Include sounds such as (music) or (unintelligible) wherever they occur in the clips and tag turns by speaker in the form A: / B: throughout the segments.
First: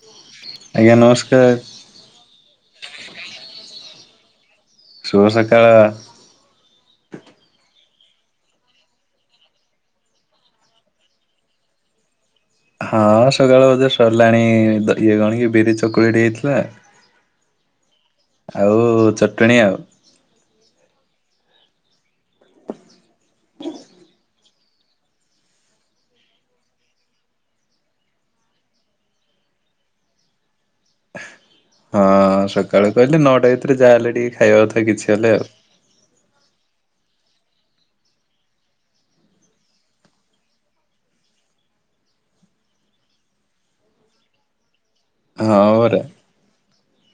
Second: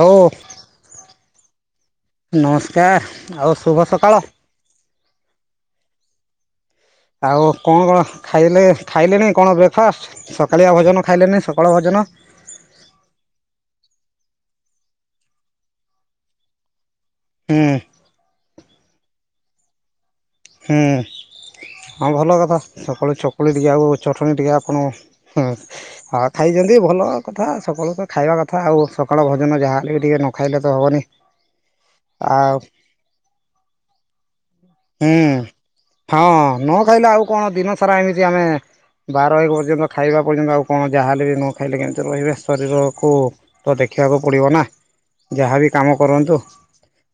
A: ହଉ
B: ଆଜ୍ଞା ନମସ୍କାର।
A: ନମସ୍କାର ଆଉ ଶୁଭ ସକାଳ।
B: ଶୁଭ ସକାଳ।
A: ଆଉ କଣ କଣ ଖାଇଲେ ଖାଇଲେଣି କଣ ବ୍ରେକଫାଷ୍ଟ ସକାଳିଆ ଭୋଜନ ଖାଇଲେନି ସକଳ ଭୋଜନ ନ
B: ହଁ ସକାଳ ବଧେ ସରିଲାଣି ଦ ଇଏ କଣ କି ବିରି ଚକୁଳିଟି ହେଇଥିଲା।
A: ହୁଁ।
B: ଆଉ ଚଟଣି ଆଉ।
A: ହୁଁ ହଁ ଭଲ କଥା ସକାଳେ ଚକୁଳି ଟିକେ ଆଉ ଚଟଣି ଟିକେ ଆପଣ ହଁ ଖାଇଛନ୍ତି ଭଲ କଥା ସକାଳୁ ତ ଖାଇବା କଥା ଆଉ ସକାଳ ଭଜନ ଯାହା ହେଲେ ବି ଟିକେ ନଖାଇଲେ ତ ହବନି।
B: ହଁ
A: ଆଉ
B: ସକାଳୁ କହିଲେ ନଅଟା ଭିତରେ ଯାହା ହେଲେ ଟିକେ ଖାଇବା। କଥା କିଛି ହେଲେ
A: ହୁଁ
B: ଆଉ।
A: ହଁ ନ ଖାଇଲେ ଆଉ କଣ ଦିନ ସାରା ଏମିତି ଆମେ ବାର ଏକ ପର୍ଯ୍ୟନ୍ତ ଖାଇବା ପର୍ଯ୍ୟନ୍ତ ଆଉ କଣ ଯାହାହଲେ ବି ନ ଖାଇଲେ କେମିତି ରହିବେ ଶରୀରକୁ ତ ଦେ ଦେଖିବାକୁ ପଡ଼ିବ ନା। ଯାହାବି
B: ହଁ
A: କାମ
B: ପରା
A: କରନ୍ତୁ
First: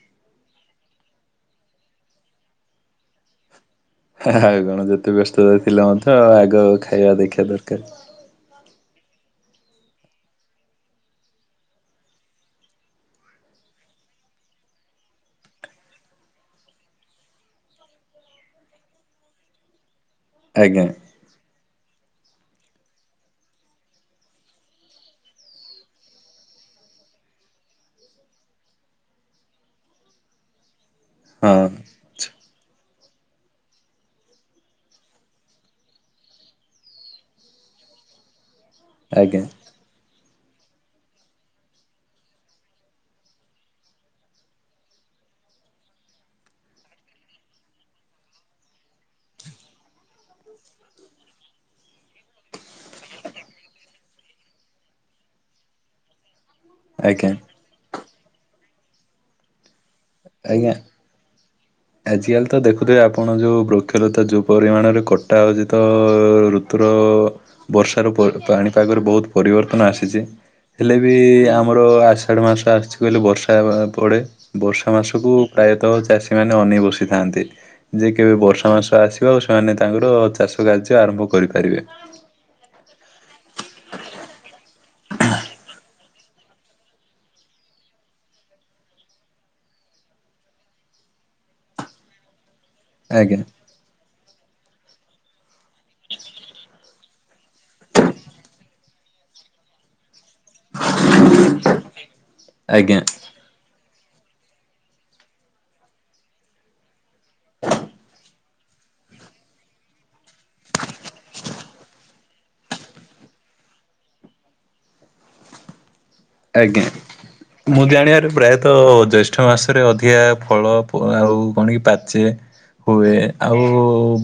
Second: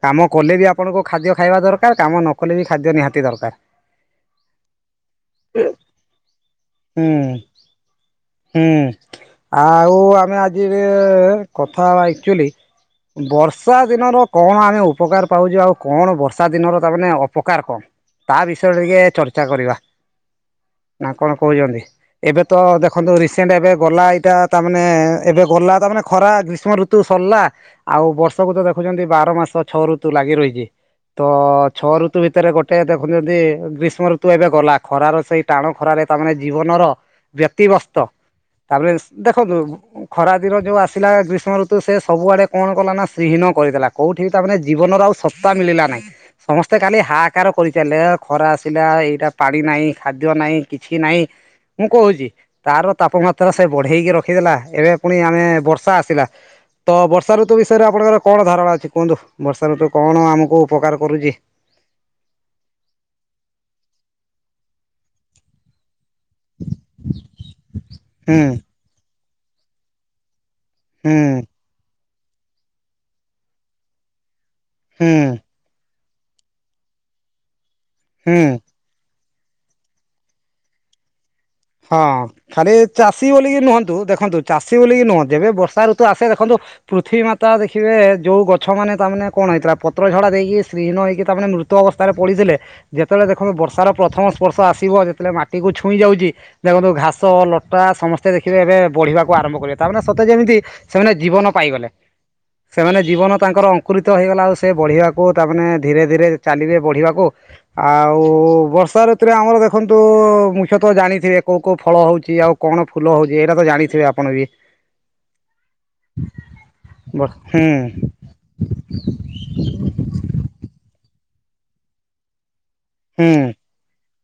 A: କାମ କଲେ ବି ଆପଣଙ୍କୁ ଖାଦ୍ୟ ଖାଇବା ଦରକାର କାମ ନ କଲେ ବିି ଖାଦ୍ୟ ନିହାତି ଦରକାର।
B: ଆଉ କଣ ଯେତେ ବ୍ୟସ୍ତତା ଥିଲେ ମଧ୍ୟ ଆଗ
A: ହୁଁ
B: ଖାଇବା ଦେଖିବା ଦରକାର।
A: ହୁଁ ଆଉ ଆମେ ଆଜି କଥାବା ଆକ୍ଚୁଆଲି ବର୍ଷା ଦିନର କଣ ଆମେ ଉପକାର ପାଉଛୁ ଆଉ କଣ ବର୍ଷା ଦିନର ତାମାନେ ଅପକାର କଣ ତା ବିଷୟରେ ଟିକେ ଚର୍ଚ୍ଚା କରିବା
B: ଆଜ୍ଞା
A: ନା କଣ କହୁଛନ୍ତି? ଏବେ ତ ଦେଖନ୍ତୁ ରିସେଣ୍ଟ ଏବେ ଗଲା ଏଇଟା ତାମାନେ ଏବେ ଗଲା ତାମାନେ ଖରା ଗ୍ରୀଷ୍ମ ଋତୁ ସ ଲା ଆଉ ବର୍ଷକୁ ତ ଦେଖୁଛନ୍ତି ବାର ମାସ ଛଅ ଋତୁ ଲାଗି ରହିଛି ତ
B: ହଁ
A: ଛଅ ଋତୁ
B: ଆଚ୍ଛା
A: ଭିତରେ ଗୋଟେ ଦେଖୁଛନ୍ତି ଗ୍ରୀଷ୍ମ ଋତୁ ଏବେ ଗଲା ଖରାର ସେଇ ଟାଣ ଖରାରେ ତା ମାନେ ଜୀବନର ବ୍ୟତିବ୍ୟସ୍ତ ତାପରେ
B: ଆଜ୍ଞା
A: ଦେଖନ୍ତୁ ଖରାଦିନ ଯେଉଁ ଆସିଲା ଗ୍ରୀଷ୍ମ ଋତୁ ସେ ସବୁଆଡ଼େ କଣ କଲା ନା ଶ୍ରୀହୀନ କରିଦଲା କେଉଁଠି ବି ତାମାନେେ ଜୀବନର ଆଉ ସତା ମିଳିଲା ନାହିଁ। ସମସ୍ତେ ତେ ଖାଲି ହାହାକାର କରିଚାଲିଲେ ଖରା ଆସିଲା ଏଇଟା ପାଣି ନାହିଁ ଖାଦ୍ୟ ନାହିଁ କିଛି ନାହିଁ। ମୁଁ କହୁଛି ତାର ତାପମାତ୍ରା ସେ ବଢ଼େଇକି ରଖିଦେଲା ଏବେ ପୁଣି ଆମେ ବର୍ଷା ଆସିଲା ତ
B: ଆଜ୍ଞା
A: ବର୍ଷା ଋତୁ ବିଷୟରେ ଆପଣଙ୍କର କଣ ଧାରଣା ଅଛି କୁହନ୍ତୁ ବର୍ଷା ଋତୁ କଣ ଆମକୁ
B: ଆଜ୍ଞା।
A: ଉପକାର କରୁଛି?
B: ଆଜିକାଲି ତ ଦେଖୁଥିବେ ଆପଣ ଯୋଉ ବୃକ୍ଷଲତା ଯୋଉ ପରିମାଣରେ କଟା ହଉଛି ତ ଅ ଋତୁର ବର୍ଷାର
A: ହୁଁ
B: ପାଣିପାଗରେ ବହୁତ ପରିବର୍ତ୍ତନ ଆସିଛି। ହେଲେ ବି
A: ହୁଁ
B: ଆମର ଆଷାଢ଼ ମାସ ଆସିଛି କହିଲେ ବର୍ଷା ହେ ପଡେ ଆ ମାସକୁ
A: ହୁଁ
B: ପ୍ରାୟତଃ ଚାଷୀ ମାନ ଅନେଇ ବସିଥାନ୍ତି ଯେ କେବେ
A: ହୁଁ।
B: ବର୍ଷା ମାସ ଆସି ବ ସେମାନେ ତାଙ୍କର ଚାଷ କାର୍ଯ୍ୟ ଆରମ୍ଭ କରିପାରିବେ।
A: ହଁ ଖାଲି ଚାଷୀ ବୋଲି ବିକି ନୁହନ୍ତୁ ଦେଖନ୍ତୁ ଚାଷୀ ବୋଲିକି ନୁହନ୍ତିୁ ଏବେ ବର୍ଷା ଋତୁ ଆସେ ଦେନ୍ତୁ ପୃଥିବୀ ମାତା ଦେଖିବେ ଯୋଉ ଗଛ ମାନେ ତାମାନେ କଣ ହେଇଥିଲା ପତ୍ର ଝଡା ଦେଇକି ସ୍ତ୍ରୀହୀନ ହେଇକି ତାମାନେ ମୃତ ଅବସ୍ଥାରେ ପଡ଼ିଥିଲେ। ଯେତେବେଳେ
B: ଆଜ୍ଞା
A: ଦେଖନ୍ତୁ ବର୍ଷାର ପ୍ରଥମ ସ୍ପର୍ଶ ଆସିବ ଯେତେବେଳେ ମାଟିକୁ ଛୁଇଁ ଯାଉଛି କିନ୍ତୁ ଘାସ ଲଟା ସମସ୍ତେ ଦେଖିବେ ଏବେ ବଢିବାକୁ ଆରମ୍ଭ କରିବେ ତାମାନେ ସତେ ଯେମିତି ସେମାନେ ଜୀବନ ପାଇଗଲେ ସେମାନେ
B: ଆଜ୍ଞା
A: ଜୀବନ ତାଙ୍କର ପ୍ରକୃତ ହେଇଗଲା ଆଉ ସେ ବଢ଼ିବାକୁ ତାମାନେ ଧୀରେଧୀରେ ଚାଲିବେ ବଢ଼ିବାକୁ ଆଉ ବ ବର୍ଷା ଋତୁରେ ଆମର ଦେଖନ୍ତୁ ମୁଖ୍ୟତଃ ଜାଣିଥିବେ କୋଉ କୋଉ ଫଳ ହୋଉଛି ଆଉ କଣ ଫୁଲ ହୋଉଛି ଏଇରା ତ ଜାଣିଥିବେ ଆପଣ ବି।
B: ଆଜ୍ଞା।
A: ହୁଁ
B: ମୁଁ ଜାଣିବାରେ ପ୍ରାୟତଃ ଜ୍ୟେଷ୍ଠ ମାସରେ ଅଧିକା ଫଳ ଆଉ ବଣିକି ପାଚେ ହୁଏ।
A: ହୁଁ
B: ଆଉ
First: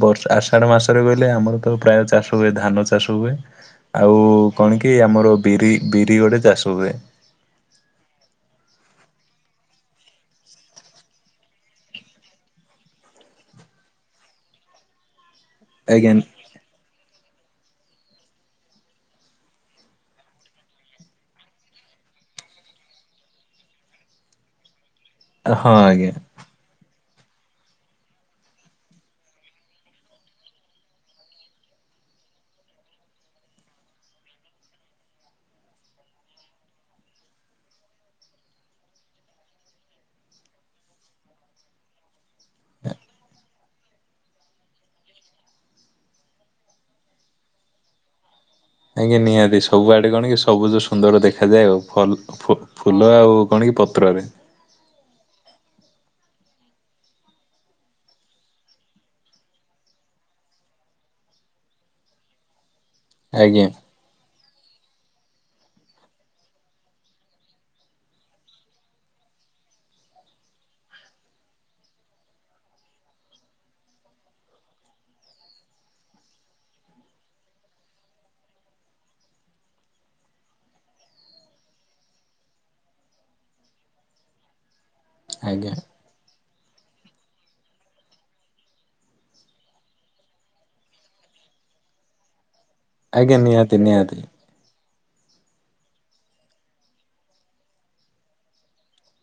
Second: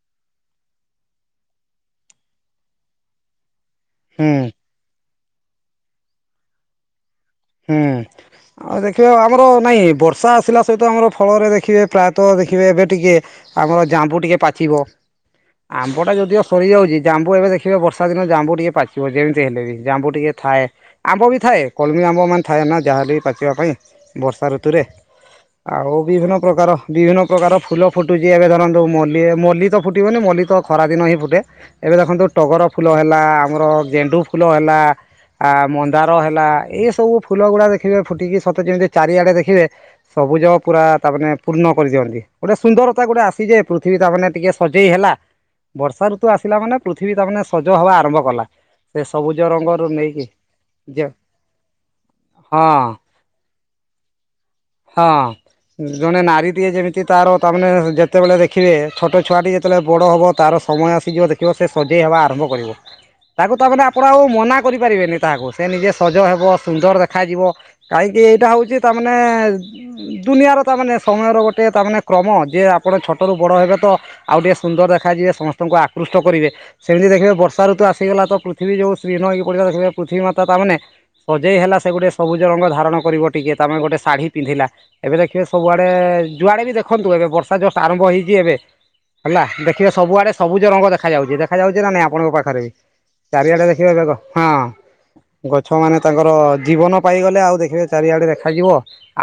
B: ବ ଆଷାଢ ମାସରେ ବୋଇଲେ ଆମରତ ପ୍ରାୟ ଚାଷ ହୁଏ ଧାନ ଚାଷ ହୁଏ। ଆଉ
A: ହୁଁ
B: କଣ କି ଆମର ବିରି ବିରି ଗୋଟେ ଚାଷ ହୁଏ।
A: ହୁଁ। ଆଉ ଦେଖିବ ଆମର ନାଇଁ ବର୍ଷା ଆସିଲା ସହିତ ଆମର ଫଳରେ ଦେଖିବେ ପ୍ରାୟତଃ ଦେଖିବେ ଏବେ ଟିକେ ଆମର ଜାମ୍ୱୁ ଟିକେ ପାଚିବ ଆମ୍ବ ଟା
B: ଆଜ୍ଞା।
A: ଯଦିଓ ସରିଯାଉଛି ଜାମ୍ବୁ ଏବେ ଦେଖିବେ ବର୍ଷା ଦିନେ ଜାମ୍ବୁ ଟିକେ ପାଚିବ ଯେମିତି ହେଲେ ବି ଜାମ୍ବୁ ଟିକେ ଥାଏ ଆମ୍ବ ବି ଥାଏ। କଲମ୍ୱି ସମ୍ମାନ ଥାଏ ନା ଯାହାଲେ ପାଚିବା ପାଇଁ ବର୍ଷା ଋତୁରେ
B: ହଁ
A: ଆଉ
B: ଆଜ୍ଞା
A: ବିଭିନ୍ନ ପ୍ରକାର ବିଭିନ୍ନ ପ୍ରକାର ଫୁଲ ଫୁଟୁଛି ଏବେ ଧରନ୍ତୁ ମଲ୍ଲି ମଲ୍ଲି ତ ଫୁଟିବନି ମଲ୍ଲି ତ ଖରାଦିନ ହିଁ ଫୁଟେ ଏ ଏବେ ଦେଖନ୍ତୁ ଟଗରଫୁଲ ହେଲା ଆମର ଗେଣ୍ଡୁଫୁଲ ହେଲା ଆ ମନ୍ଦାର ହେଲା ଏସ୍‌ ସବୁ ଫୁଲ ଗୁଡା ଦେଖିବେ ଫୁଟିକି ସତେ ଯେମିତି ଚାରିଆଡେ ଦେଖିବେ ସବୁଜ ପୁରା ତାମାନେ ପୂର୍ଣ୍ଣ କରିଦିଏ। ଗୋଟେ ସୁନ୍ଦରତା ଗୋଟେ ଆସିଯେ ପୃଥିବୀ ତା ମାନେ ଟିକେ ସଜେଇ ହେଲା ବର୍ଷା ଋତୁ ଆସିଲା ମାନେ ପୃଥିବୀ ତା ମାନେ ସଜ ହବା ଆରମ୍ଭ କଲା। ସେ
B: ଆଜ୍ଞା
A: ସବୁଜ
B: ନିହାତି
A: ରଙ୍ଗରୁ
B: ସବୁଆଡେ
A: ନେଇକି
B: କଣ କି ସବୁଯ
A: ଯେ
B: ସୁନ୍ଦର ଦେଖାଯାଏ ଆଉ। ଫଲ
A: ହଁ
B: ଫୁଲ ଆଉ କଣ କି ପତ୍ରରେ।
A: ହଁ। ଜଣେ ନାରୀଟିଏ ଯେମିତି ତାର ତାମାନେେ ଯେତେବେଳେ ଦେଖିବେ ଛୋଟ ଛୁଆଟି ଯେତେବେଳେ ବଡ ହବ ତାର ସମୟ ଆସିଯିବ ଦେଖିବ ସେ ସଜେଇ ହେବା ଆରମ୍ଭ କରିବ। ତାକୁ
B: ଆଜ୍ଞା
A: ତାମାନେ ଆପଣ ଆଉ ମନା କରିପାରିବେନି ତାହାକୁ ସେ ନିଜେ ସଜ ହେବ। ସୁନ୍ଦର ଦେଖାଯିବ, କାହିଁକି ଏଇଟା ହୋଉଚି ତାମାନେ ଦୁନିଆର ତାମାନେ ସମୟର ଗୋଟେ ତାମାନେେ କ୍ରମ ଯେ ଆପଣ ଛୋଟରୁ ବଡ଼ ହେବେ ତ ଆଉ ଟିକେ ସୁନ୍ଦର ଦେଖାଯିବେ ସମସ୍ତଙ୍କୁ ଆକୃଷ୍ଟ କରିବେ। ସେମିତି ଦେଖିବେ ବର୍ଷ ଋତୁ ଆସିଗଲା ତ ପୃଥିବୀ ଯୋଉ ଶ୍ରୀହୀନ ହେଇକି ପଡିଥିଲା ଦେଖିବ ପୃଥିବୀ ମାତା ତାମାନେ ସଜେଇ ହେଲା ସେ ଗୋଟେ ସବୁଜ ରଙ୍ଗ ଧାରଣ କରିବ ଟିକେ ତାମେ ଗୋଟେ ଶାଢୀ ପିନ୍ଧି ଏବେ ଦେଖିବେ
B: ଆଜ୍ଞା
A: ସବୁଆଡେ ଯୁଆଡେ ବି ଦେଖନ୍ତୁ ଏବେ ବର୍ଷା ଜଷ୍ଟ ଆରମ୍ଭ ହେଇଚି ଏବେ। ହେଲା ଦେଖିବେ ସବୁଆଡେ ସବୁଜ ରଙ୍ଗ ଦେଖାଯାଉଚି ଦେଖାଯାଉଛି ନା ନାଇଁ ଆପଣଙ୍କ ପାଖରେ ବି।
B: ଆଜ୍ଞା
A: ଚାରିଆଟେ
B: ନିହାତି
A: ଦେଖିବା ବଗ
B: ନିହାତି
A: ହଁ ଗଛ ମାନେ ତାଙ୍କର ଜୀବନ ପାଇଗଲେ ଆଉ ଦେଖିବେ ଚାରିଆଡେ ଦେଖାଯିବ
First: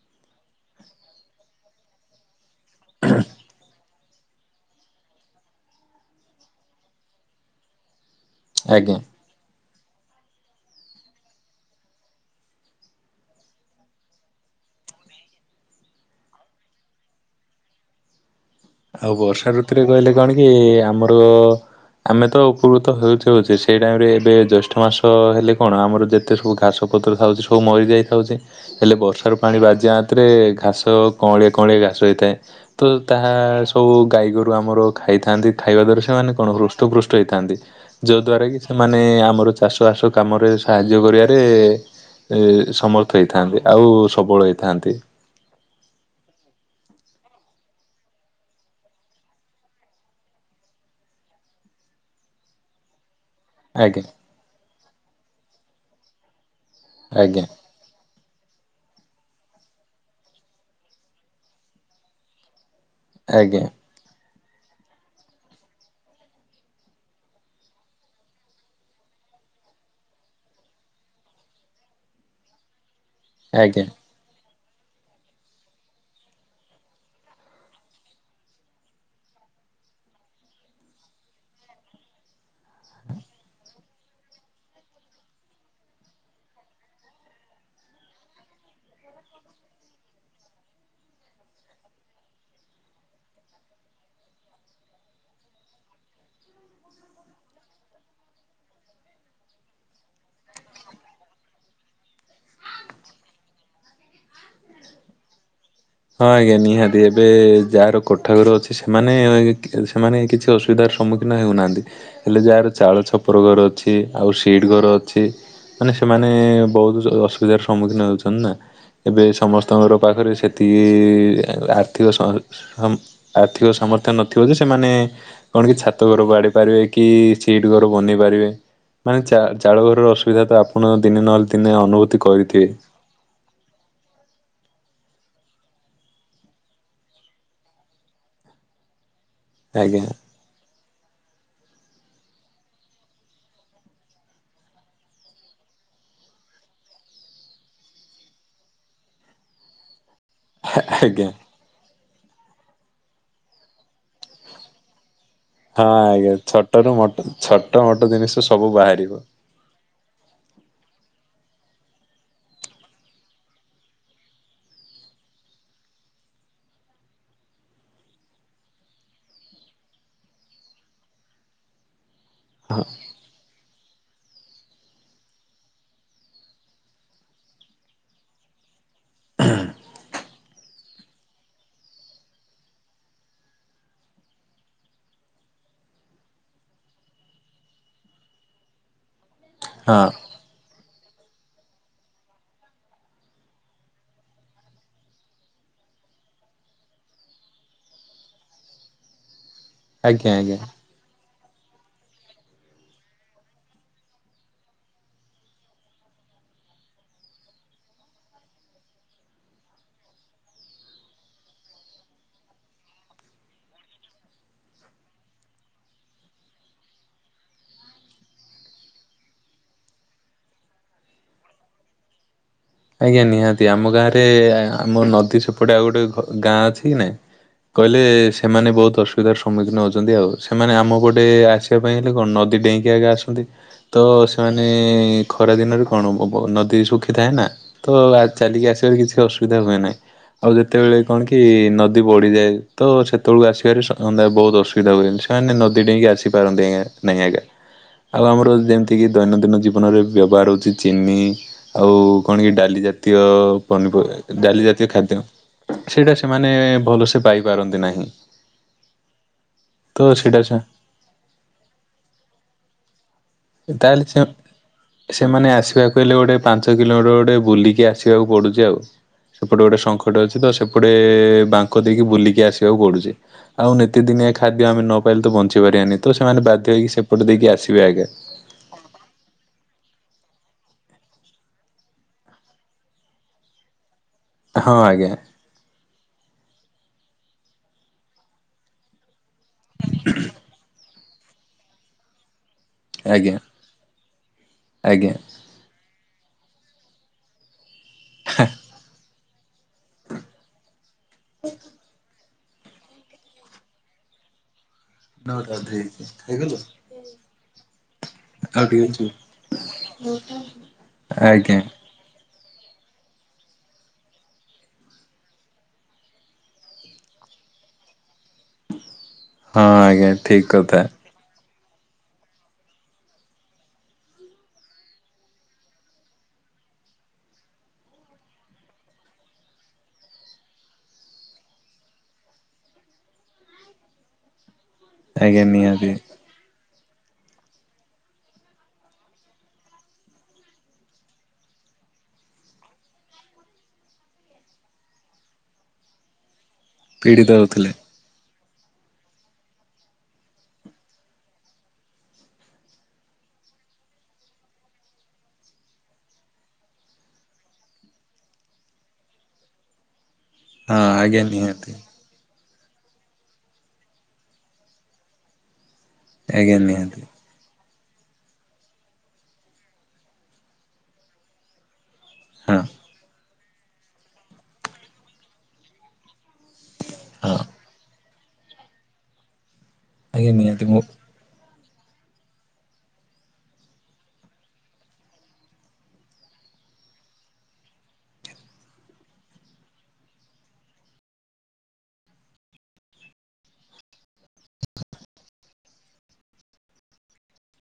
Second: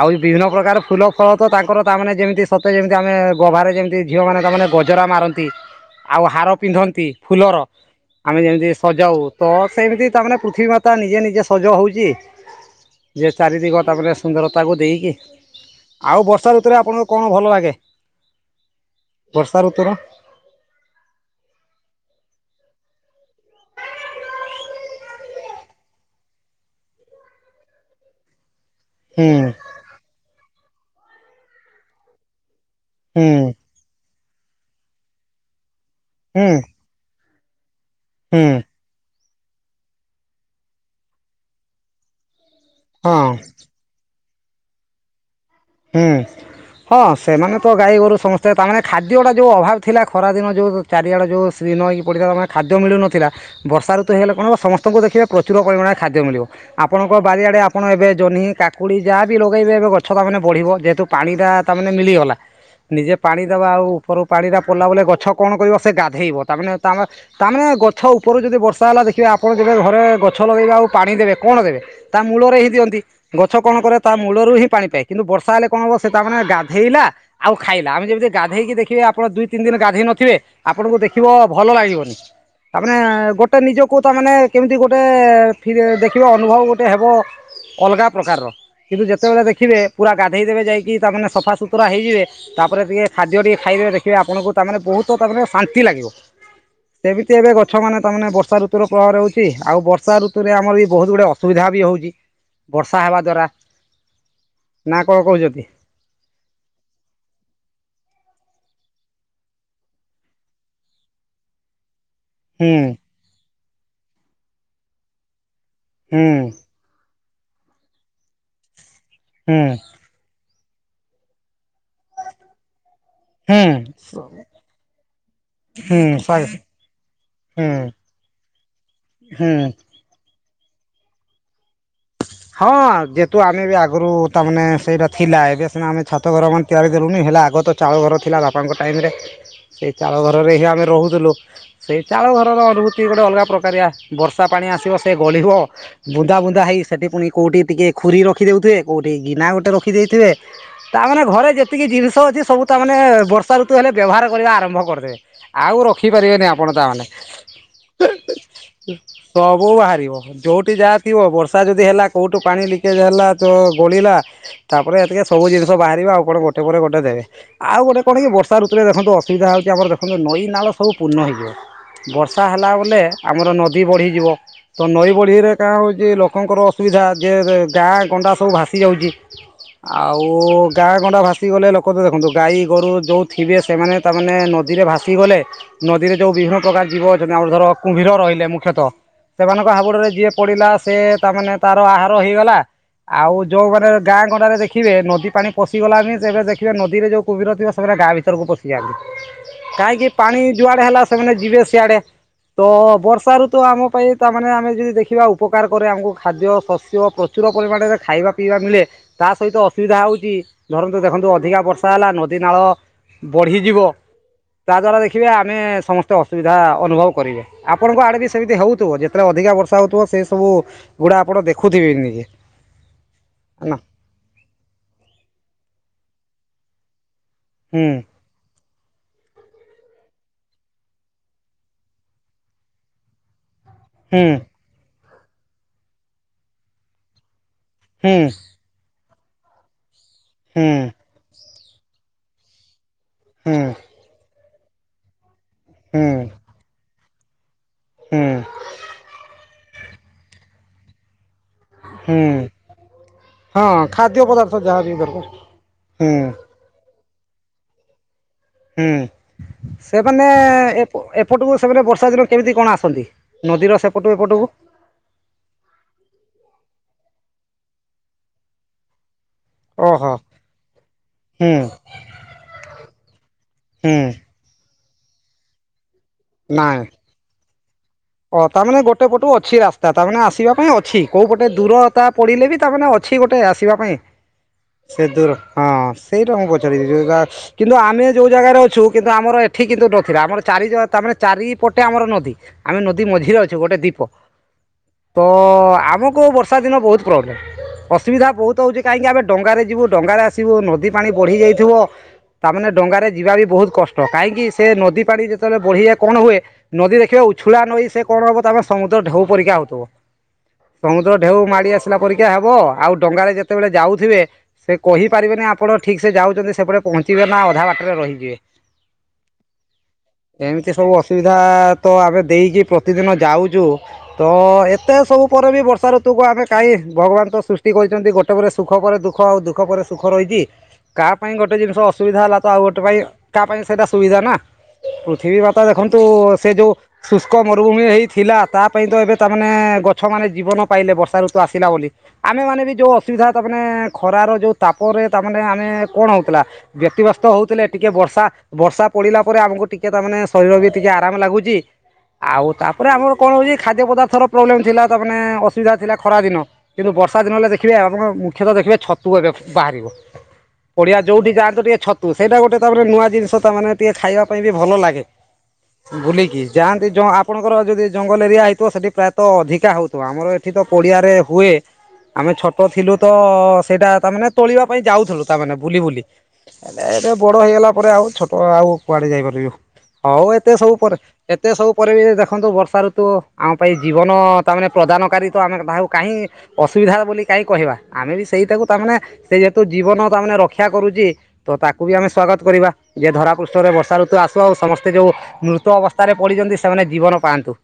A: ଆଉ ବିଭିନ୍ନ ପ୍ରକାର ଫୁଲ ଫଳ ତ ତାଙ୍କର ତାମାନେ ଯେମିତି ସତେ ଯେମିତି ଆମେ ଗଭାରେ ଯେମିତି ଝିଅମାନେ ତାମାନେ ଗଜରା ମାରନ୍ତି ଆଉ ହାର ପିନ୍ଧନ୍ତି ଫୁଲର। ଆମେ ଯେମିତି
B: ଆଜ୍ଞା।
A: ସଜାଉ ତ ସେମିତି ତାମାନେ ପୃଥିବୀ ମାତା ନିଜେ ନିଜେ ସଜ ହୋଉଚି। ଯେ ଚାରିଦିିଗ ତାମାନେ ସୁନ୍ଦରତାକୁ ଦେଇକି ଆଉ ବର୍ଷା ଋତୁରେ ଆପଣଙ୍କୁ କଣ ଭଲ ଲାଗେ?
B: ଆଉ ବର୍ଷା ଋତୁରେ କହିଲେ କଣ କି ଆମର ଆମେ ତ ପ୍ରକୃତ ହେଉଛି ହେଉଛି ସେଇ ଟାଇମରେ ଏବେ ଜ୍ୟୈଷ୍ଠ ମାସ ହେଲେ କଣ ଆମର ଯେତେ ସବୁ ଘାସପତ୍ର ଥାଉଛି ସବୁ ମରି ଯାଇଥାଉଛି ହେଲେ
A: ହୁଁ
B: ବର୍ଷାର ପାଣି ବାଜିବା ହାତରେ ଘାସ କଅଁଳିଆ କଅଁଳିଆ ଘାସ ହେଇଥାଏ। ତ
A: ହୁଁ
B: ତାହା ସବୁ ଗାଈଗୋରୁ ଆମର ଖାଇଥାନ୍ତି ଖାଇବା ଦ୍ଵାରା ସେମାନେ କଣ
A: ହୁଁ
B: ହୃଷ୍ଟପୃଷ୍ଟ। ଥାନ୍ତି
A: ହୁଁ
B: ଯୋଉଦ୍ଵାରା କି ସେମାନେ ଆମର ଚାଷବାସ କାମରେ ସାହାଯ୍ୟ କରିବାରେ ସମର୍ଥ
A: ହଁ
B: ହେଇଥା ଆଉ। ସବଳ ହୋଇଥାନ୍ତି।
A: ଏମାନେ ତ ଗାଈ ଗୋରୁ ସମସ୍ତେ ତାମାନେ ଖାଦ୍ୟଟା ଯେଉଁ ଅଭାବ ଥିଲା ଖରାଦିନ ଯେଉଁ ଚାରିଆଡ଼େ ଯେଉଁ ଶ୍ରୀହୀନ ହେଇକି ପଡ଼ିଥିଲା। ସେ ଖାଦ୍ୟ ମିଳୁନଥିଲା। ବର୍ଷା
B: ଆଜ୍ଞା
A: ଋତୁ ହେଲେ କଣ ହେବ ସମସ୍ତଙ୍କୁ ଦେଖିବେ ପ୍ରଚୁର ପରିମାଣରେ ଖାଦ୍ୟ ମିଳିବ, ଆପଣଙ୍କ
B: ଆଜ୍ଞା
A: ବାରିଆଡ଼େ ଆପଣ ଏବେ ଜହ୍ନି କାକୁଡି ଯାହା ବି ଲଗେଇବେ ଏବେ ଗଛ ତା ମାନେ ବଢିବ ଯେହେତୁ ପାଣି ଟା ତାମାନୋନେ ମିଳିଗଲା। ନିଜେ ପାଣି
B: ଆଜ୍ଞା
A: ଦବା ଆଉ ଉପର ପାଣି ଟା ପଡ଼ିଲଲା ବଲେ ଗଛ କଣ କରିବ ସେ ଗାଧେଇବ ତାମାନେ ତା ତାମାନେେ ଗଛ ଉପରୁ ଯଦି ବର୍ଷା ହେଲା ଦେଖି ଆପଣ ଯେବେ ଘରେ ଗଛ ଲଗେଇବେ ଆଉ ପାଣି ଦେବେ କଣ ଦେବେ ତା ମୂଳରେ ହିଁ ଦିଅନ୍ତି। ଗଛ କଣ
B: ଆଜ୍ଞା।
A: କରେ ତା ମୂଳରୁ ହିଁ ପାଣି ପାଏ। କିନ୍ତୁ ବର୍ଷା ହେଲେ କଣ ହବ ସେ ତା ମମାନେ ଗାଧେଇଲା ଆଉ ଖାଇଲା ଆ ଯେମିତି ଗାଧେଇକି ଦେଖେ ଆପଣ ଦୁଇ ତିନି ଦିନ ଗାଧୋଇ ନଥିବେ ଆପଣଙ୍କୁ ଦେଖିବ ଭଲ ଲାଗିବନି। ତାମାନେେ ଗୋଟେ ନିଜକୁ ତାମାନେ କେମିତି ଗୋଟେ ଦେଖିବା ଅନୁଭବ ଗୋଟେ ହେବ। ଅଲଗା ପ୍ରକାରର କିନ୍ତୁ ଯେତେବେଳେ ଦେଖିବେ ପୁରା ଗାଧୋଇ ଦେେବେ ଯାଇକି ତାମାନେ ସଫା ସୁତୁରା ହୋଇଯେ ତାପ ଟିକେ ଖାଦ୍ୟ ଟିକେ ଖାଇଦେବେ ଦେଖିବେ ଆପଣଙ୍କୁ ତାମାନେ ବହୁତ ତା ମ ଶାନ୍ତି ଲାଗିବ। ସେମିତି ଏବେ ଗଛ ମାନେ ତମାନେ ବର୍ଷାଋତୁୁର ପ୍ରହ ରହୁଉଚି ଆଉ ବଷାଋତୁରେ ଆମର ବି ବହୁତ ଗୁଡେ ଅସୁବିଧା। ବି ହଉଚି ବର୍ଷା ହେବା ଦ୍ଵାରା ନା କଣ କହୁଛନ୍ତି।
B: ହଁ ଆଜ୍ଞା ନିହାତି ଏବେ ଯାହାର କୋଠା ଘର ଅଛି ସେମାନେ ସେମାନେ କିଛି ଅସୁବିଧା ସମ୍ମୁଖୀନ ହେଉନାହାନ୍ତି ହେଲେ ଯାହାର
A: ହୁଁ
B: ଚାଳ ଛପର ଘର ଅଛି ଆଉ ସିଟି ଘର ଅଛି। ମାନେ
A: ହୁଁ
B: ସେମାନେ ବହୁତ ଅସୁବିଧାର ସମ୍ମୁଖୀନ ହେଉଛନ୍ତି ନା ଏବେ
A: ହୁଁ
B: ସମସ୍ତଙ୍କର ପାଖରେ ସେ ଏ ଆର୍ଥିକ ସ ଆର୍ଥିକ
A: ହୁଁ
B: ସାମର୍ଥ୍ୟ ନଥିବ ଯେ ସେମାନେ କଣ କି ଛାତ ଘର ବାଡି
A: ହୁଁ
B: ପାରିବେ କି ସିଟ ଘର
A: ହୁଁ
B: ବନେଇ ପାରିବେ ମାନେ ଚା-
A: ହୁଁ
B: ଚାଳ ଘରର ଅସୁବିଧା ତ ଆପଣ ଦିନେ ନହେଲେ ଦିନେ ଅନୁଭୂ
A: ହଁ ଯେହେତୁ ଆମେ ବି ଆଗରୁ ତା ମାନେ ସେଇଟା ଥିଲା। ଏ ସିନା ଆମେ ଛାତ ଘର ମାନେ ତିଆରି ଦେଲୁନି। ହେଲେ ଆଗ ତ ଚାଳ ଘର ଥିଲା ବାପାଙ୍କ ଟାଇମ୍ ରେ। ସେଇ
B: ଆଜ୍ଞା
A: ଚାଳ ଘରରେ ହିଁ ଆମେ ରହୁଥୁଲୁ। ସେଇ ଚାଳ ଘରର ଅନୁଭୂତି ଗୋଟେ ଅଲଗା ପ୍ରକାରିଆ। ବର୍ଷା ପାଣି ଆସିବ ସେ ଗଳିବ। ବୁନ୍ଦା ବୁନ୍ଦା ହେଇ ସେଠି ପୁଣି କୋଉଠି ଟିକେ ଖୁରୀ ରଖିଦଉଥିବ। କୋଉଠି ଗିନା ଗୋଟେ ରଖି ଦେଇ ଥିବେ ତା ମାନେ
B: ଆଜ୍ଞା
A: ଘରେ ଯେତିକି ଜିନି ଷ ଅଛି ସବୁ ତା ମାନେ ବର୍ଷା ଋତୁ ହେଲେ ବ୍ୟବହାର କରିବା ଆରମ୍ଭ କରିଦେବେ। ଆଉ
B: ହଁ ଆଜ୍ଞା
A: ରଖିପାରିବେନି ଆପଣ
B: ଛୋଟ ରୁ
A: ତାମାନେ
B: ମୋଟ ଛୋଟ ମୋଟ ଜିନିଷ ସବୁ ବାହାରିବ।
A: ସବୁ ବାହାରିବ ଯୋଉଠି ଯାହା ଥିବ। ବର୍ଷ ତା ଯଦି ହେଲା କୋଉଟୁ ପାଣି ଲିକେଜ୍ ହେଲା ତ ଗୋଳିଲ ତାପରେ ଏତିକେ ସବୁ ଜିନିଷ ବାହାରିବ। ଆପଣ ଗୋ ଟେ ପରେ ଗୋଟେ ଦେବେ। ଆଉ ଗୋଟେ କଣ କି ଏ ବର୍ଷା ଋତୁରେ ଦେଖନ୍ତୁ ଅସୁବିଧା ହଉଚି ଆମର ଦେଖନ୍ତୁ ନଈ ନାଳ ସବୁୂ ପୂର୍ଣ୍ଣ ହେଇଯିବ। ବର୍ଷା ହେଲା
B: ହଁ
A: ବଲେ ଆମର ନଦୀ ବଢ଼ିଯିବ। ତ ନଈ ବଢ଼ିରେ କାଣ ହଉଚି ଲୋ କଙ୍କର ଅସୁବିଧା ଯେ ବେ-ଗାଁ ଗଣ୍ଡା ସବୁ ଭାସି ଯାଉଚି। ଆଉ ଗାଁ ଗଣ୍ଡା ଭାସି ଗଲେ। ଲୋକ ତ ଦେଖନ୍ତୁ ଗାଈ ଗୋରୁ ଯୋଉ ଥିବେ ସେମାନେ ତା ମାନେ ନଦୀରେ ଭାସି ଗଲେ ନଦୀରେ ଯୋଉ ବିଭିନ୍ନ ପ୍ରକାର ଜୀବ ଯେମିତି ଆମର ଧର କୁମ୍ଭୀର ରହିଲେ ମୁଖ୍ୟତଃ ସେମାନଙ୍କ ହାବୁଡରେ ଯିଏ ପଡିଲା ସେ ତା ମାନେ ତାର ଆହାର ହେଇଗଲା। ଆଉ ଯୋଉମାନେ ଗାଁ ଗଣ୍ଡାରେ ଦେଖିବେ ନଦୀ ପାଣି ପଶି ଗଲାଣିି। ତେବେ ଦେଖିବେ ନଦୀରେ ଯୋଉ କୁମ୍ଭୀର ଥିବ ସେମାନେ ଏ ଗାଁ ଭିତରକୁ ପଶିଯାଆନ୍ତି। କାହିଁକି
B: ଆଜ୍ଞା
A: ପାଣି
B: ଆଜ୍ଞା।
A: ଯୁଆଡେ ହେଲା ସେମାନେ ଯିବେ ସିଆଡେ ତ ବର୍ଷା ଋତୁ ଆମ ପାଇଁ ତା ମାନେ ଆମେ ଯଦି ଦେଖିବା ଉପକାର କରେ ଆମକୁ ଖାଦ୍ୟ ଶସ୍ୟ ପ୍ରଚୁର ପରିମାଣରେ ଖାଇବା ପିଇବା ମିଳେ ତା ସହିତ ଅସୁବିଧା ହଉଚି ଧରନ୍ତ ଦେଖନ୍ କିନ୍ତୁ ଅଧିକା ବର୍ଷା ହେଲା ନଦୀ ନାଳ ବଢିଯିବ। ତା ଦ୍ଵାରା ଦେଖିବେ ଆମେ ସମସ୍ତେ ଅସୁବିଧା ଅନୁଭବ କରିବେ। ଆପଣଙ୍କ ଆଡେ ବି ସେମିତି ହଉଥୁବ। ଯେତେବେଳେ ଅ ଅଧିକା ବର୍ଷା ହଉଥୁବ ସେ ସବୁ ଗୁଡା ଆପଣ ଦେଖୁଥିବେ ଏଇ ନିକି।
B: ଆଜ୍ଞା ନିହାତି ଆମ ଗାଁ ରେ ଆମ ନଦୀ ସେପଟେ ଆଉ ଗୋଟେଘ- ଗାଁ ଅଛି କି ନାଇଁ।
A: ହୁଁ
B: କହିଲେ ସେମାନେ ବହୁତ ତ ଅସୁବିଧାର ସମ୍ମୁଖୀନ ହଉଛନ୍ତି ଆଉ। ସେମାନେ ଆମ ପଟେ ଆସିବା ପାଇଁ ହେଲେ କଣ ନଦୀ ଡେଇଁକି ଆଗେ ଆସନ୍ତି। ତ
A: ହୁଁ
B: ସେମାନେ ଖରା ଦିନରେ କଣ ବ-ବ- ନଦୀ ଶୁଖିଥାଏ ନା। ତ
A: ହୁଁ
B: ଆ, ଚାଲିକି ଆସିବାରେ କିଛି ଅସୁବିଧା ହୁଏ ନାହିଁ। ଆଉ
A: ହୁଁ
B: ଯେତେବେଳେ କଣ କି ନଦୀ ବଢିଯାଏ ତ ସେତେବେଳକୁ
A: ହୁଁ
B: ଆସିବାରେ ସ-ଅନ ଦା ବହୁତ ଅସୁବିଧା ହୁଏ ଏମତି। ସେମାନେ ନଦୀ ଡେଇଁକି ଆସି ପାରନ୍ତି ଏଇଁଏ ନେହି ଆଏଗା।
A: ହୁଁ
B: ଆଉ ଆମର ଯେମିତି କିି ଦୈନନ୍ଦିନ ଜୀବନରେ ବ୍ୟବହାର ହଉଚି ଚିନି। ଆଉ
A: ହୁଁ
B: କଣ
A: ହୁଁ
B: କି ଡାଲି ଜାତୀୟ
A: ହଁ
B: ପନିପରିବା
A: ଖାଦ୍ୟ
B: ଏ
A: ପଦାର୍ଥ
B: ଡାଲି
A: ଯାହା
B: ଜାତୀୟ
A: ବି
B: ଖାଦ୍ୟ
A: ଦରକାର ହୁଁ
B: ସେଇଟା ସେମାନେ ଭଲସେ ସେ ପାଇପାରନ୍ତି ନାହିଁ।
A: ହୁଁ
B: ତ
A: ସେମାନେ
B: ସେଇଟା
A: ଏପ ଏପଟକୁ ସେମାନେ ବର୍ଷା ଦିନରେ କେମିତି କଣ ଆସନ୍ତି? ନଦୀର
B: ତାହେଲେ
A: ସେପଟୁ
B: ସେ
A: ଏପଟକୁ
B: ସେମାନେ ଆସିବାକୁ ହେଲେ ଗୋଟେ ପାଞ୍ଚ କିଲୋମିଟର୍ ଗୋ ଟେ ବୁଲିକି ଆସିବାକୁ ପଡୁଚି ଆଉ। ସେପଟେ ଗୋଟେ
A: ଓହୋ
B: ସଙ୍ଖ ଟେ ଅଛି ତ ସେପଟେ
A: ହୁଁ
B: ବାଙ୍କ ଦେଇକି ବୁଲିକି ଆସିବାକୁ ପଡୁଚି। ଆଉ
A: ହୁଁ
B: ନିତି ଦିନିଆ ଖାଦ୍ୟ ଆମେ ନ ପାଇଲେ ତ ବଞ୍ଚିପାରିବାନି। ତ ସେମାନେ ବାଧ୍ୟ ହେଇକି ସେପଟେ ଦେଇକି ଆସିବେ ଆଜ୍ଞା।
A: ଅ, ତା ମାନେ ଗୋଟେ ପଟୁ ଅଛି ରାସ୍ତା ତାମାନେ ଆସିବା ପାଇଁ ଅଛି। କୋଉ ପଟେ ଦୂରତା ପଡିଲେ ବି ତା ମାନେ ଅଛି ଗୋ ଟେ ଆସିବା ପାଇଁ।
B: ହଁ
A: ସେ
B: ଆଜ୍ଞା
A: ଦୂର ହଁ ସେଇଟା ମୁଁ ପ ଚାରିବି ଯୋଉଗା କିନ୍ତୁ ଆମେ ଯୋଉ ଜାଗାରେ ଅଛୁ କିନ୍ତୁ ଆମର ଏଠି କିନ୍ତୁ ନଥିଲା ଆମର ଚାରି ଜ- ତା ମାନେ ଚାରିପଟେ ଆମର ନଦୀ। ଆମେ ନଦୀ ମଝିରେ
B: ଆଜ୍ଞା
A: ଅଛେ ଗୋଟେ ଦୀପ।
B: ଆଜ୍ଞା।
A: ତ ଆମ କୁ ବର୍ଷା ଦିନ ବହୁତ ପ୍ରୋବ୍ଲେମ୍। ଅୁବିଧା ବହୁତ ହଉଚି କାହିଁକି ଆମେ ଡଙ୍ଗାରେ ଯିବୁ ଡଙ୍ଗାରେ ଆସିବୁ। ନଦୀ ପାଣି ବଢି ଯାଇଥିବ। ତା ମାନେ ଡଙ୍ଗାରେ ଯିବା ବି ବହୁତ କଷ୍ଟ। କାହିଁକି ସେ ନଦୀ ପାଣି ଯେତେବେଳେ ବଢିଆ ହୁଏ ନଦୀ ଦେଖିବ ଉଛୁଳା ନଈ ସେ କଣ ହବ (unintelligible)
B: ଆଉ ଟିକେ
A: ସମୁଦ୍ର
B: ଅଛି।
A: ଢେଉ ପରିକା ହଉଥୁବ। ସମୁଦ୍ର ଢେଉ
B: ଆଜ୍ଞା
A: ମାଡି ଆସିଲା ପରି କା ହବ ଆଉ ଡଙ୍ଗାରେ ଯେତେବେଳେ ଯାଉଥିବେ ସେ କହିପାରିବେନି ଆପଣ ଠିକ ସେ ଯାଉଚନ୍ତି ସେପଟେ ପହଞ୍ଚିବେ ଏ ନା ଅଧା ବାଟରେ ରହିଯିବେ।
B: ହଁ ଆଜ୍ଞା ଠିକ କଥା।
A: ଏତେ ସବୁ ଅସୁବିଧା ତ ଆମେ ଦେଇକି ପ୍ରତିଦିନ ଯାଉଚୁ ତ ଏତେ ସବୁ ପରେ ବି ବର୍ଷା ଋତୁକୁ ଆମେ କାହିଁ ଭଗବାନ ତ ସୃଷ୍ଟି କରିଛନ୍ତି, ଗୋଟେ ପରେୋ ସୁଖ ପରେ ଦୁଃଖ ଆଉ ଦୁଃଖ ପରେ ସୁଖ ରହିଚି। କାହା ପାଇଁ ଗୋଟେ ଜିନିଷ ଅସୁବିଧା ହେଲା ତ ଆଉ ଗୋଟେ ପାଇଁ କାହା ପାଇଁ ସେଇଟା ସୁବିଧା ନା। ପୃଥିବୀ
B: ଆଜ୍ଞା
A: ବା
B: ନିହାତି
A: ଦେଖନ୍ତୁ ସେ ଯୋଉ ଶୁଷ୍କ ମରୁଭୂମି ହେଇ ଥିଲା ତା ପାଇଁ ତ ଏବେ ତାମାନେ ଗଛ ମାନେ ଜୀବନ ପାଇଲେ ବର୍ଷା ଋତୁ ଆସିଲା ବୋଲି। ଆମେ ମାନେ ବି ଯୋଉ ଅସୁବିଧା ତା ମାନେ ଖରାର ଯୋଉ ତାପରେ ତାମାନେ ଆମେ କଣ ହଉଥିଲା। ବ୍ୟତିବ୍ୟସ୍ତ
B: ପୀଡିତ
A: ହୋଉଥିଲେ
B: ହଉଥିଲେ।
A: ଟିକେ ବର୍ଷା ବର୍ଷା ପଡିଲା ପରେ ଆମକୁ ଟିକେ ତାମାନେେ ଶରୀର ବି ଟିକେ ଆରାମ ଲାଗୁଚି। ଆଉ ତାପରେ ଆମର କଣ ହଉଛି ଖାଦ୍ୟ ପଦାର୍ଥର ପ୍ରୋବ୍ଲେମ ଥିଲା ତା ମାନେ ଅସୁବିଧା ଥିଲା ଖରା ଦିନ କିନ୍ତୁ ବର୍ଷା ଦିନ ହେଲେ ଦେଖିବେ ଆପଣଙ୍କ ମୁଖ୍ୟତଃ ଦେଖିବେ ଛତୁ ଏ ବାହା
B: ହଁ
A: ପଡିଆ
B: ଆଜ୍ଞା
A: ଯୋଉଠି ଯାଆନ୍ତୁ
B: ନିହାତି
A: ଟିକେ ଛତୁ ସେଇଟା ଗୋଟେ। ତାପ ନୂଆ ଜିନିଷ ତା ମାନେ ଟିକେ ଖାଇବା ପାଇଁ ବି ଭଲ ଲାଗେ। ବୁଲିକି
B: ଆଜ୍ଞା
A: ଯାଆନ୍ତି
B: ନିହାତି
A: ଯୋଉ ଆପଣଙ୍କର ଯଦି ଜଙ୍ଗଲ ଏରିଆ ହେଇଥିବ ସେଠି ପ୍ରାୟତଃ ଅଧିକା ହଉଥିବ ଆମର ଏଠି ତ ପଡିଆରେ ହୁଏ। ଆମେ ଛୋଟ
B: ହଁ
A: ଥିଲୁ ତ ସେଇଟା ତାମାନେେ ତୋଳିବା ପାଇଁ ଯାଉଥିଲୁ ତାମାନେେ ବୁଲି ବୁଲି। ହେ ଏବେ ବଡ
B: ହଁ
A: ହେଇଗଲା ପରେ ଆଉ ଛୋଟ ଆଉ କୁଆଡେ ଯାଇପାରୁନୁ। ହଉ
B: ଆଜ୍ଞା
A: ଏତେ
B: ନିହାତି
A: ସବୁ
B: ମୁଁ
A: ପରେ ଏତେ ସବୁ ପରେ ବି ଦେଖନ୍ତୁ ବର୍ଷା ଋତୁ ଆମ ପାଇଁ ଜୀବନ ତାମାନେ ପ୍ରଦାନକାରୀ ତ ଆମେ ତାହାକୁ କାହିଁ ଅସୁବିଧା ବୋଲି କାହିଁ କହିବା ଆମେ ବି ସେଇଟାକୁ ତାମାନେ ସେ ଯେହେତୁ ଜୀବନ ତାମାନୋନେ ରକ୍ଷା କରୁଚି। ତ ତାକୁ ବି ଆମେ ସ୍ଵାଗତ କରିବା ଯେ ଧରାପୃଷ୍ଠରେ ବର୍ଷା ଋତୁ ଆସୁ ଆଉ ସମସ୍ତେ ଯୋଉ ମୃତ ଅବସ୍ଥାରେ ପଡିଛନ୍ତି ସେମାନେ ଜୀବନ ପାଆନ୍ତୁ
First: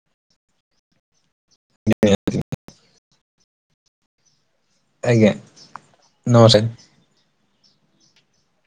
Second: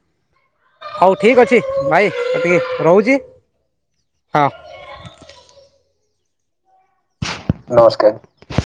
A: ହଉ। ଠିକ୍ ଅଛି ଭାଇ ଟିକେ ରହୁଚି ହଁ।
B: ଆଜ୍ଞା ନଅ ସେ
A: ନମସ୍କାର।